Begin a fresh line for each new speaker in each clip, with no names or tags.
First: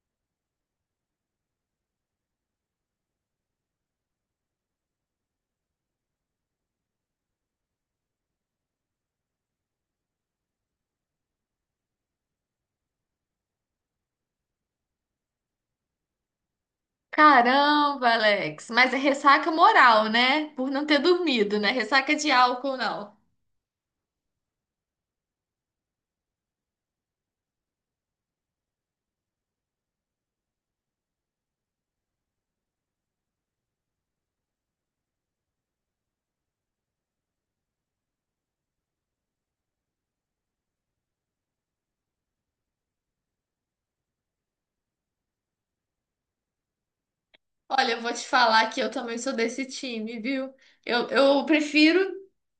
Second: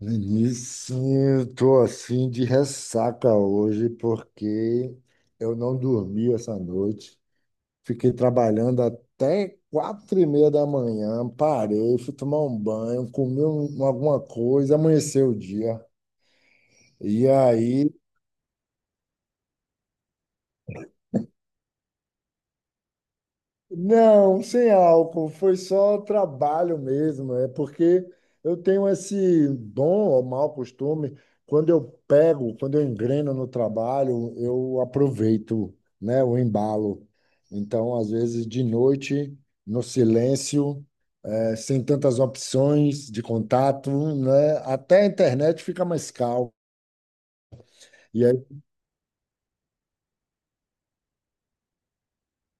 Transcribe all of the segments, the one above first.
Vinícius, eu tô assim de ressaca hoje porque eu não dormi essa noite. Fiquei trabalhando até quatro e meia da manhã, parei, fui tomar um banho, comi alguma coisa, amanheceu o dia. E aí,
Caramba, Alex. Mas é ressaca moral, né? Por não ter dormido, né? Ressaca de álcool, não.
não, sem álcool, foi só trabalho mesmo. É porque eu tenho esse bom ou mau costume, quando eu engreno no trabalho, eu aproveito, né, o embalo. Então, às vezes, de noite, no silêncio, sem tantas opções de contato, né, até a internet fica mais calma.
Olha, eu vou te falar que eu também sou desse time, viu? Eu prefiro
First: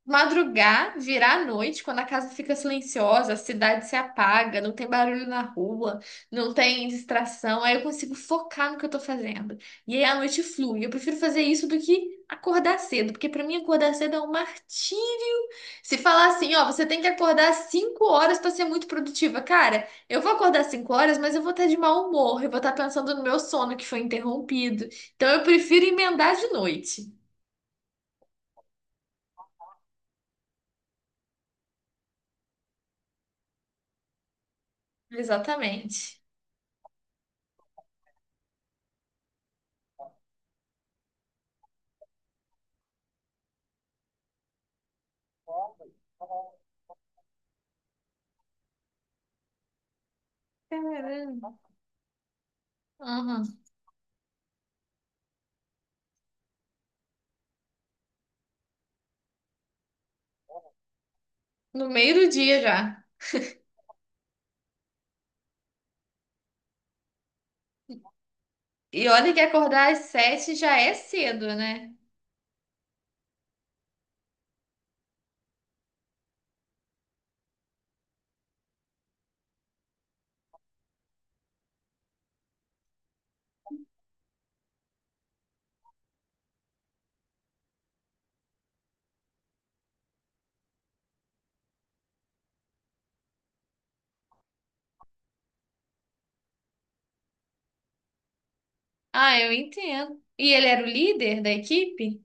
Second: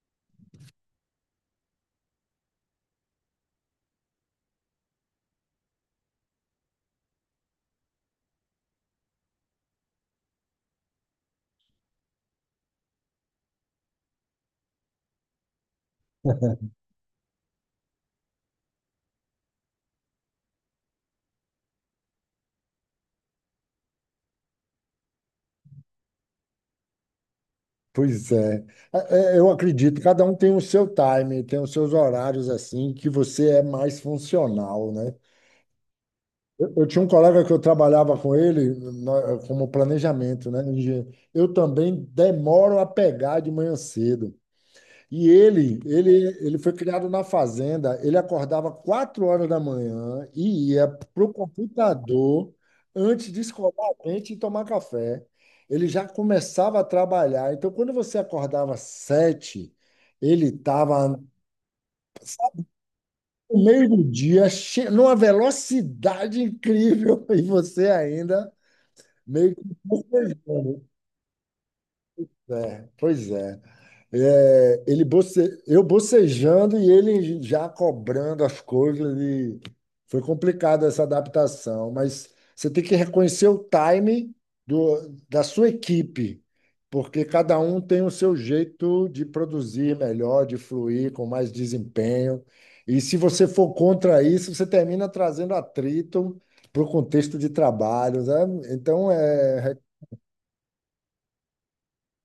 madrugar, virar a noite, quando a casa fica silenciosa, a cidade se apaga, não tem barulho na rua, não tem distração, aí eu consigo focar no que eu tô fazendo. E aí a noite flui. Eu prefiro fazer isso do que acordar cedo, porque pra mim acordar cedo é um martírio. Se falar assim, ó, você tem que acordar às 5 horas pra ser muito produtiva. Cara, eu vou acordar às 5 horas, mas eu vou estar de mau humor, eu vou estar pensando no meu sono que foi interrompido. Então eu prefiro emendar de noite.
Pois é. Eu acredito, cada um tem o seu time, tem os seus horários assim, que você é mais funcional, né?
Exatamente.
Eu tinha um colega que eu trabalhava com ele como planejamento, né? Engenheiro. Eu também demoro a pegar de manhã cedo, e ele foi criado na fazenda. Ele acordava quatro horas da manhã e ia para o
Caramba.
computador antes de
Uhum.
escovar a dente e tomar café. Ele já começava a trabalhar. Então, quando você acordava às sete, ele estava
No meio do dia já.
no meio do dia, numa velocidade incrível, e você ainda
E olha que
meio que
acordar às 7 já
bocejando.
é cedo, né?
É, pois é. É, ele boce... Eu bocejando e ele já cobrando as coisas. Foi complicado essa adaptação, mas você tem que reconhecer o time do... da sua equipe, porque cada um tem o seu jeito de produzir melhor, de fluir com mais desempenho. E se você for contra isso, você termina trazendo atrito para o contexto de trabalho, né? Então,
Ah, eu
é
entendo. E ele era o líder da equipe?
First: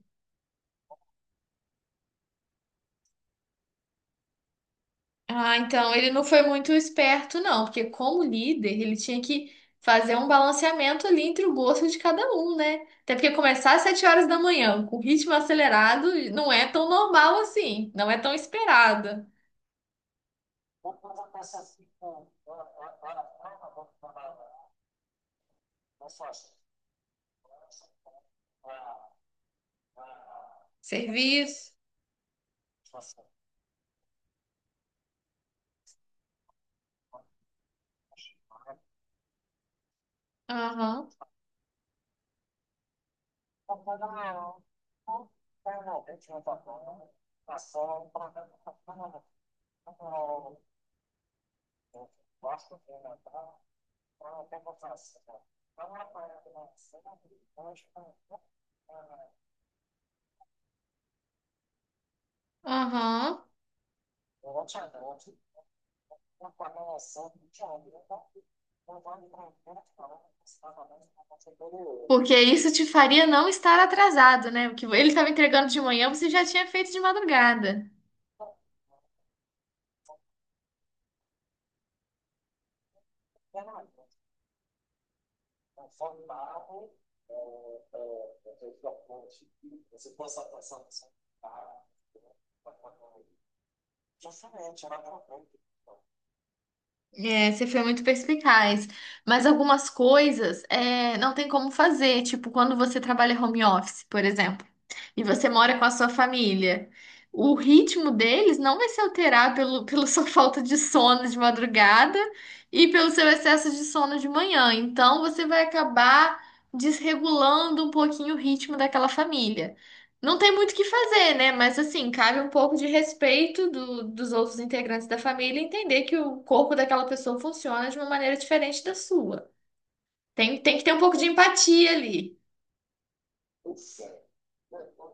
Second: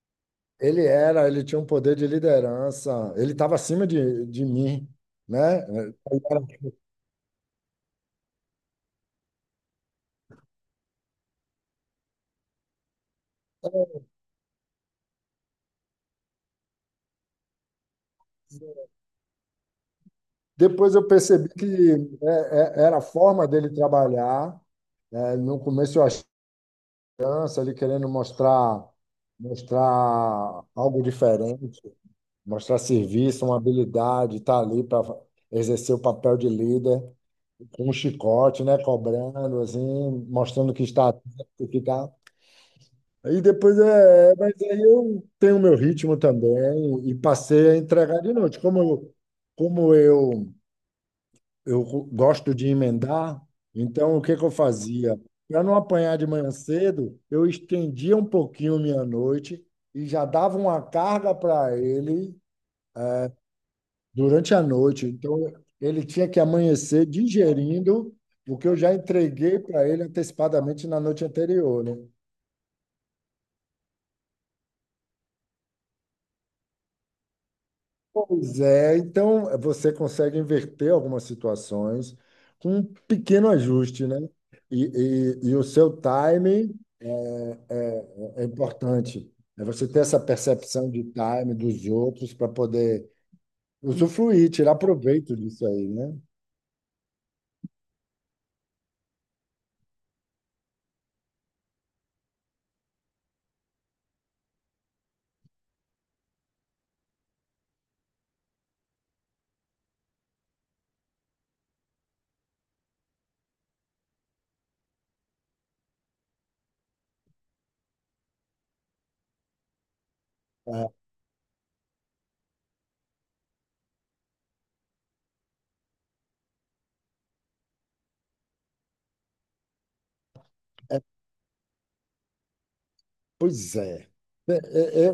ele era, ele tinha um poder de liderança, ele estava acima de mim, né?
Ah, então ele não foi muito esperto, não, porque como líder, ele tinha que fazer um balanceamento ali entre o gosto de cada um, né? Até porque começar às 7 horas da manhã, com ritmo acelerado, não é tão normal assim, não é tão esperado.
Depois eu percebi que era a forma dele trabalhar. É, no começo eu achei criança, ele querendo mostrar algo
Serviço.
diferente, mostrar serviço, uma habilidade, estar ali para exercer o papel de líder, com um chicote, né? Cobrando, assim, mostrando que está
Aham,
atento, que está. Aí depois, mas aí eu tenho meu ritmo também e passei a entregar de noite. Como eu, gosto de emendar, então o que que eu fazia? Para não apanhar de manhã cedo, eu estendia um pouquinho minha noite e já dava uma carga para ele
aham.
durante a noite. Então ele tinha que amanhecer digerindo o que eu já entreguei para ele antecipadamente na noite anterior, né?
Porque isso te faria não estar atrasado, né? O que ele estava entregando de manhã, você já tinha feito de madrugada.
Pois é, então você consegue inverter algumas situações com um pequeno ajuste, né? E, e o seu time é, é é importante. É você ter essa percepção de time dos outros para poder usufruir, tirar proveito disso aí, né?
É, você foi muito perspicaz. Mas algumas coisas é, não tem como fazer. Tipo, quando você trabalha home office, por exemplo, e você mora com a sua família, o ritmo deles não vai se alterar pela sua falta de sono de madrugada e pelo seu excesso de sono de manhã. Então, você vai acabar desregulando um pouquinho o ritmo daquela família. Não tem muito o que
Ah,
fazer, né? Mas assim, cabe um pouco de respeito dos outros integrantes da família e entender que o corpo daquela pessoa funciona de uma maneira diferente da sua. Tem que ter um pouco de empatia ali.
pois é. É, é, é,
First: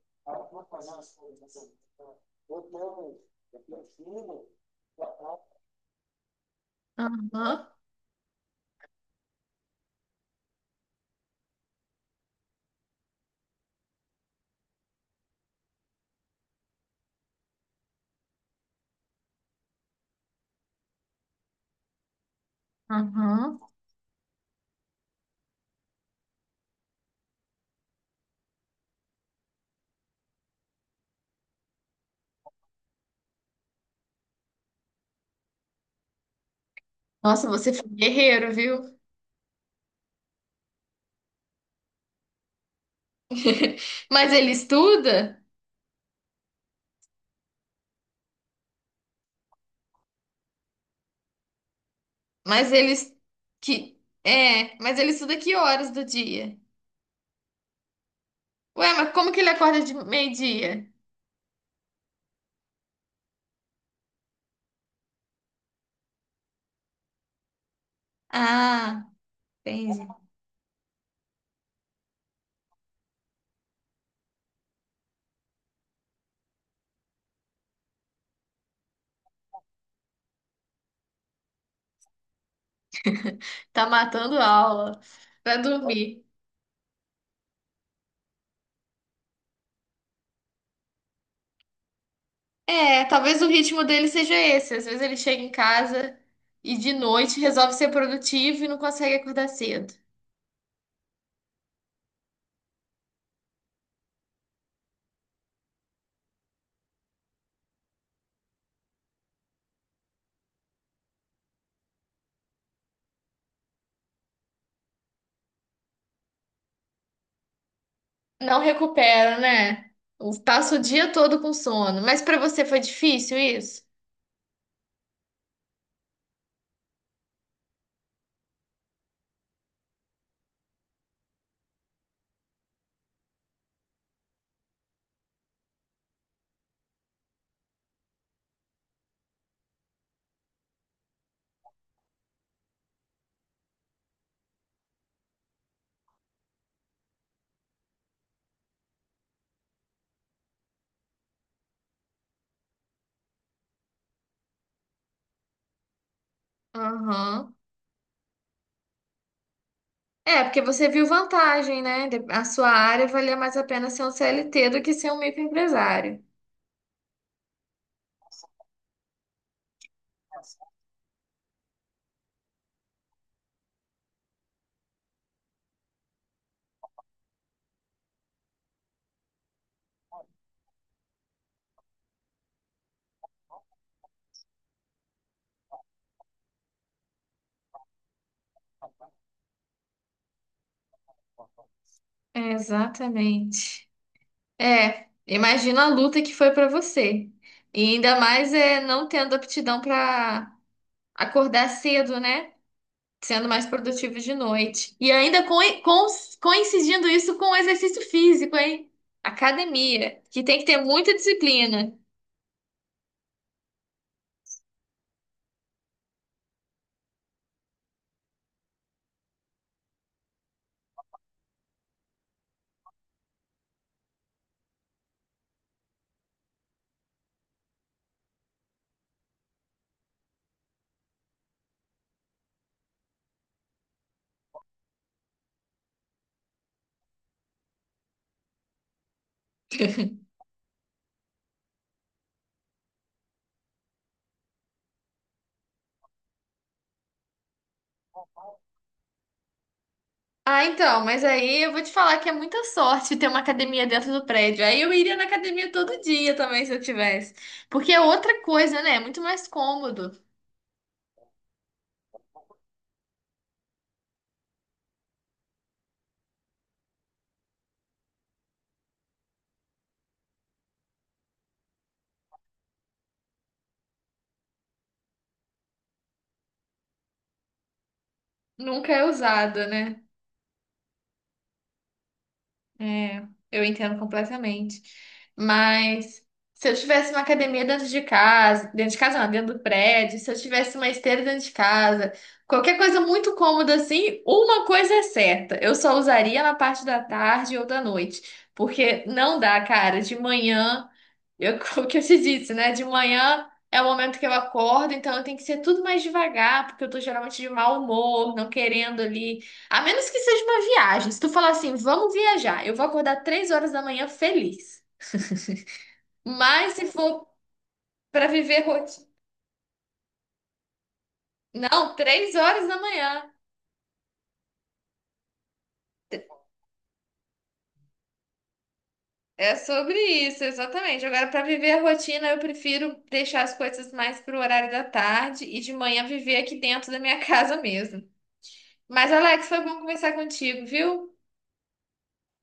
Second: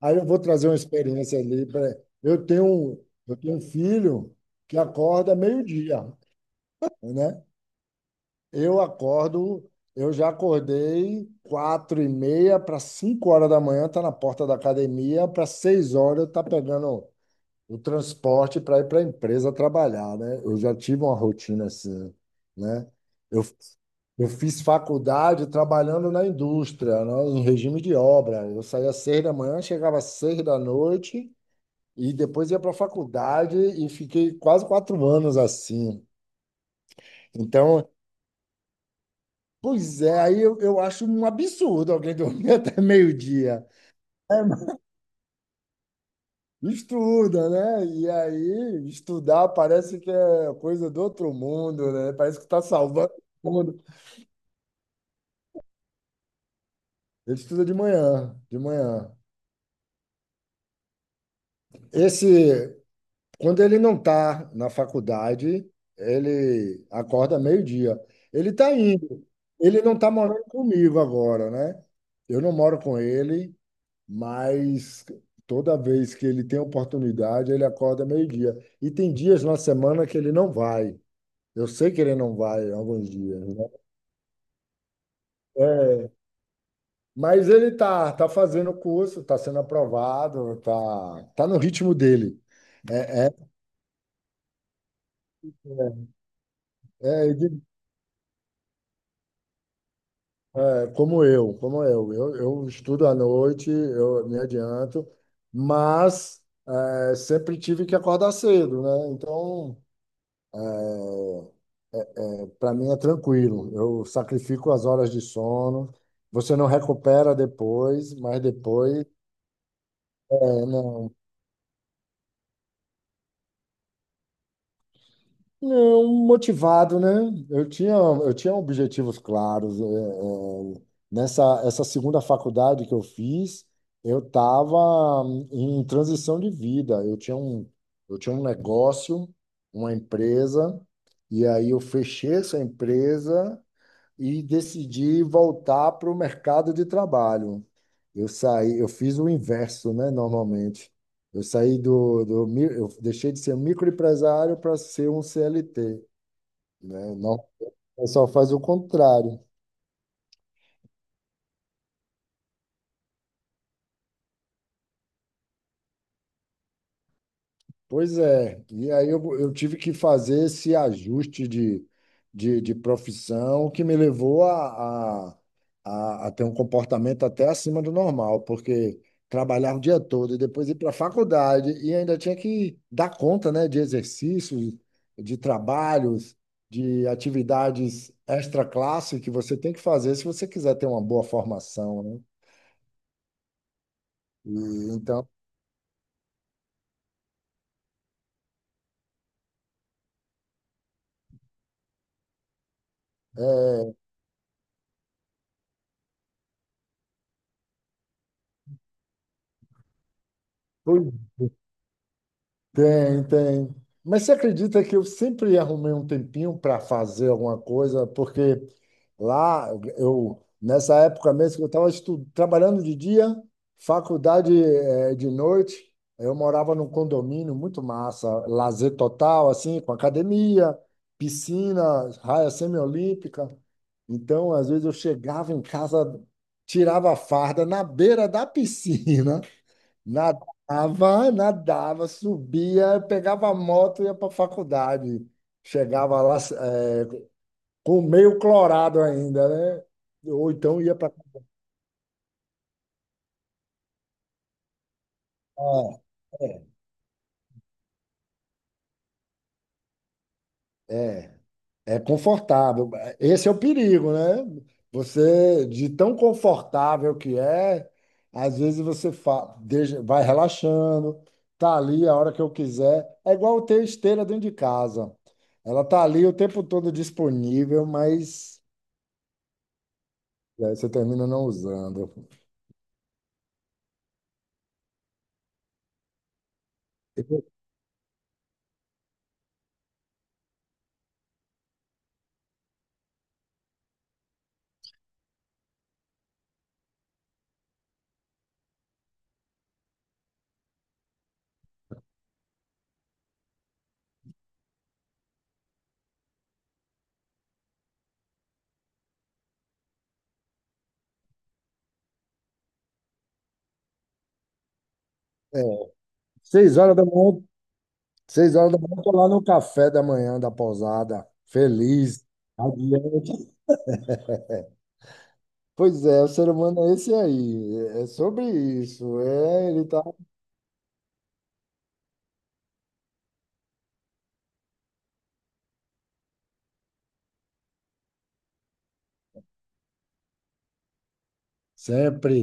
aí eu vou trazer uma experiência ali. Eu tenho, eu tenho um filho que acorda meio-dia,
Aham,
né? Eu acordo, eu já acordei quatro e meia para cinco horas da manhã, tá na porta da academia, para seis horas eu tá pegando o transporte para ir para a empresa trabalhar, né? Eu já tive uma rotina assim, né? Eu,
aham.
eu fiz faculdade trabalhando na indústria, né, em regime de obra. Eu saía às seis da manhã, chegava às seis da noite e depois ia para a faculdade e fiquei quase quatro anos assim.
Nossa, você foi
Então,
guerreiro, viu?
Pois é, aí eu acho um absurdo alguém dormir até meio-dia.
Mas
É,
ele
mas
estuda?
estuda, né? E aí, estudar parece que é coisa do outro mundo, né? Parece que está
Mas ele
salvando
es-
o mundo.
que é, mas ele estuda que horas do dia?
Ele estuda de manhã, de
Ué, mas
manhã.
como que ele acorda de meio-dia?
Esse, quando ele não está na faculdade, ele acorda meio-dia. Ele está
Ah,
indo. Ele não
entendi.
está morando comigo agora, né? Eu não moro com ele, mas toda vez que ele tem oportunidade, ele acorda meio-dia. E tem dias na semana que ele não vai. Eu sei que ele não vai alguns dias, né?
Tá matando aula pra
É,
dormir.
mas ele tá fazendo o curso, tá sendo aprovado, tá no ritmo dele.
É,
É,
talvez o ritmo dele seja esse. Às vezes ele chega em casa e de
é, é,
noite
de-
resolve ser produtivo e não consegue acordar cedo.
como eu, como eu. Eu estudo à noite, eu me adianto, mas é, sempre tive que acordar cedo, né? Então, para mim é tranquilo. Eu sacrifico as horas de sono. Você não recupera depois, mas
Não
depois
recupera, né? O-
é,
Passa o dia
não.
todo com sono. Mas pra você foi difícil isso?
Não, motivado, né? Eu tinha objetivos claros. Nessa essa segunda faculdade que eu fiz, eu estava em transição de vida. Eu tinha um negócio, uma empresa, e aí eu fechei essa empresa e decidi voltar para o mercado de trabalho. Eu fiz o inverso, né, normalmente. Eu saí do eu deixei de ser um microempresário para ser um CLT, né? Não, o
Aham.
pessoal faz o contrário.
É, porque você viu vantagem, né? De- A sua área valia mais a pena ser um CLT do que ser um microempresário.
Pois é, e aí eu tive que fazer esse ajuste de profissão que me levou a ter um comportamento até acima do normal, porque trabalhar o dia todo e depois ir para a faculdade e ainda tinha que dar conta, né, de exercícios, de trabalhos, de atividades extra-classe que você tem que fazer se você quiser ter uma boa formação, né?
É, exatamente.
E,
É,
então,
imagina a luta que foi pra você. E ainda mais é não tendo aptidão pra acordar cedo, né? Sendo mais produtivo de noite. E ainda coincidindo isso com o exercício físico, hein? Academia, que tem que ter muita disciplina.
tem, tem. Mas você acredita que eu sempre arrumei um tempinho para fazer alguma coisa? Porque lá, eu, nessa época mesmo, que eu estava trabalhando de dia, faculdade de noite, eu morava num condomínio muito massa, lazer total, assim, com academia, piscina, raia semiolímpica. Então, às vezes eu chegava em casa, tirava a farda na beira da piscina na Nadava, subia, pegava a moto e ia para a faculdade. Chegava lá, com meio clorado ainda, né? Ou
Ah,
então ia
então,
para.
mas aí eu vou te falar que é muita sorte ter uma academia dentro do prédio. Aí eu iria na academia todo dia também se
É,
eu tivesse. Porque é outra coisa, né? É muito mais cômodo.
é é confortável. Esse é o perigo, né? Você, de tão confortável que é, às vezes você vai relaxando, tá ali a hora que eu quiser. É igual ter esteira dentro de casa. Ela tá ali o tempo todo disponível, mas
Nunca é usado, né?
é, você termina não usando.
É, eu entendo completamente. Mas se eu tivesse uma
Eu-
academia dentro de casa não, dentro do prédio, se eu tivesse uma esteira dentro de casa, qualquer coisa muito cômoda assim, uma coisa é certa, eu só usaria na parte da tarde ou da noite, porque não dá, cara, de manhã eu, o que eu te disse, né? De manhã é o momento que eu acordo, então eu tenho que ser tudo mais devagar, porque eu tô geralmente de mau humor, não querendo ali. A menos que seja uma viagem. Se tu falar assim, vamos viajar, eu vou acordar 3 horas da manhã feliz.
É,
Mas
seis
se
horas da
for
manhã,
pra
seis
viver
horas da manhã, eu
rotina.
tô lá no café da manhã da pousada,
Não,
feliz,
3 horas da manhã.
radiante. Pois é, o ser humano é esse aí, é sobre isso,
É
é, ele
sobre
tá
isso, exatamente. Agora, pra viver a rotina, eu prefiro deixar as coisas mais pro horário da tarde e de manhã viver aqui dentro da minha casa mesmo. Mas, Alex, foi bom conversar contigo, viu?
sempre.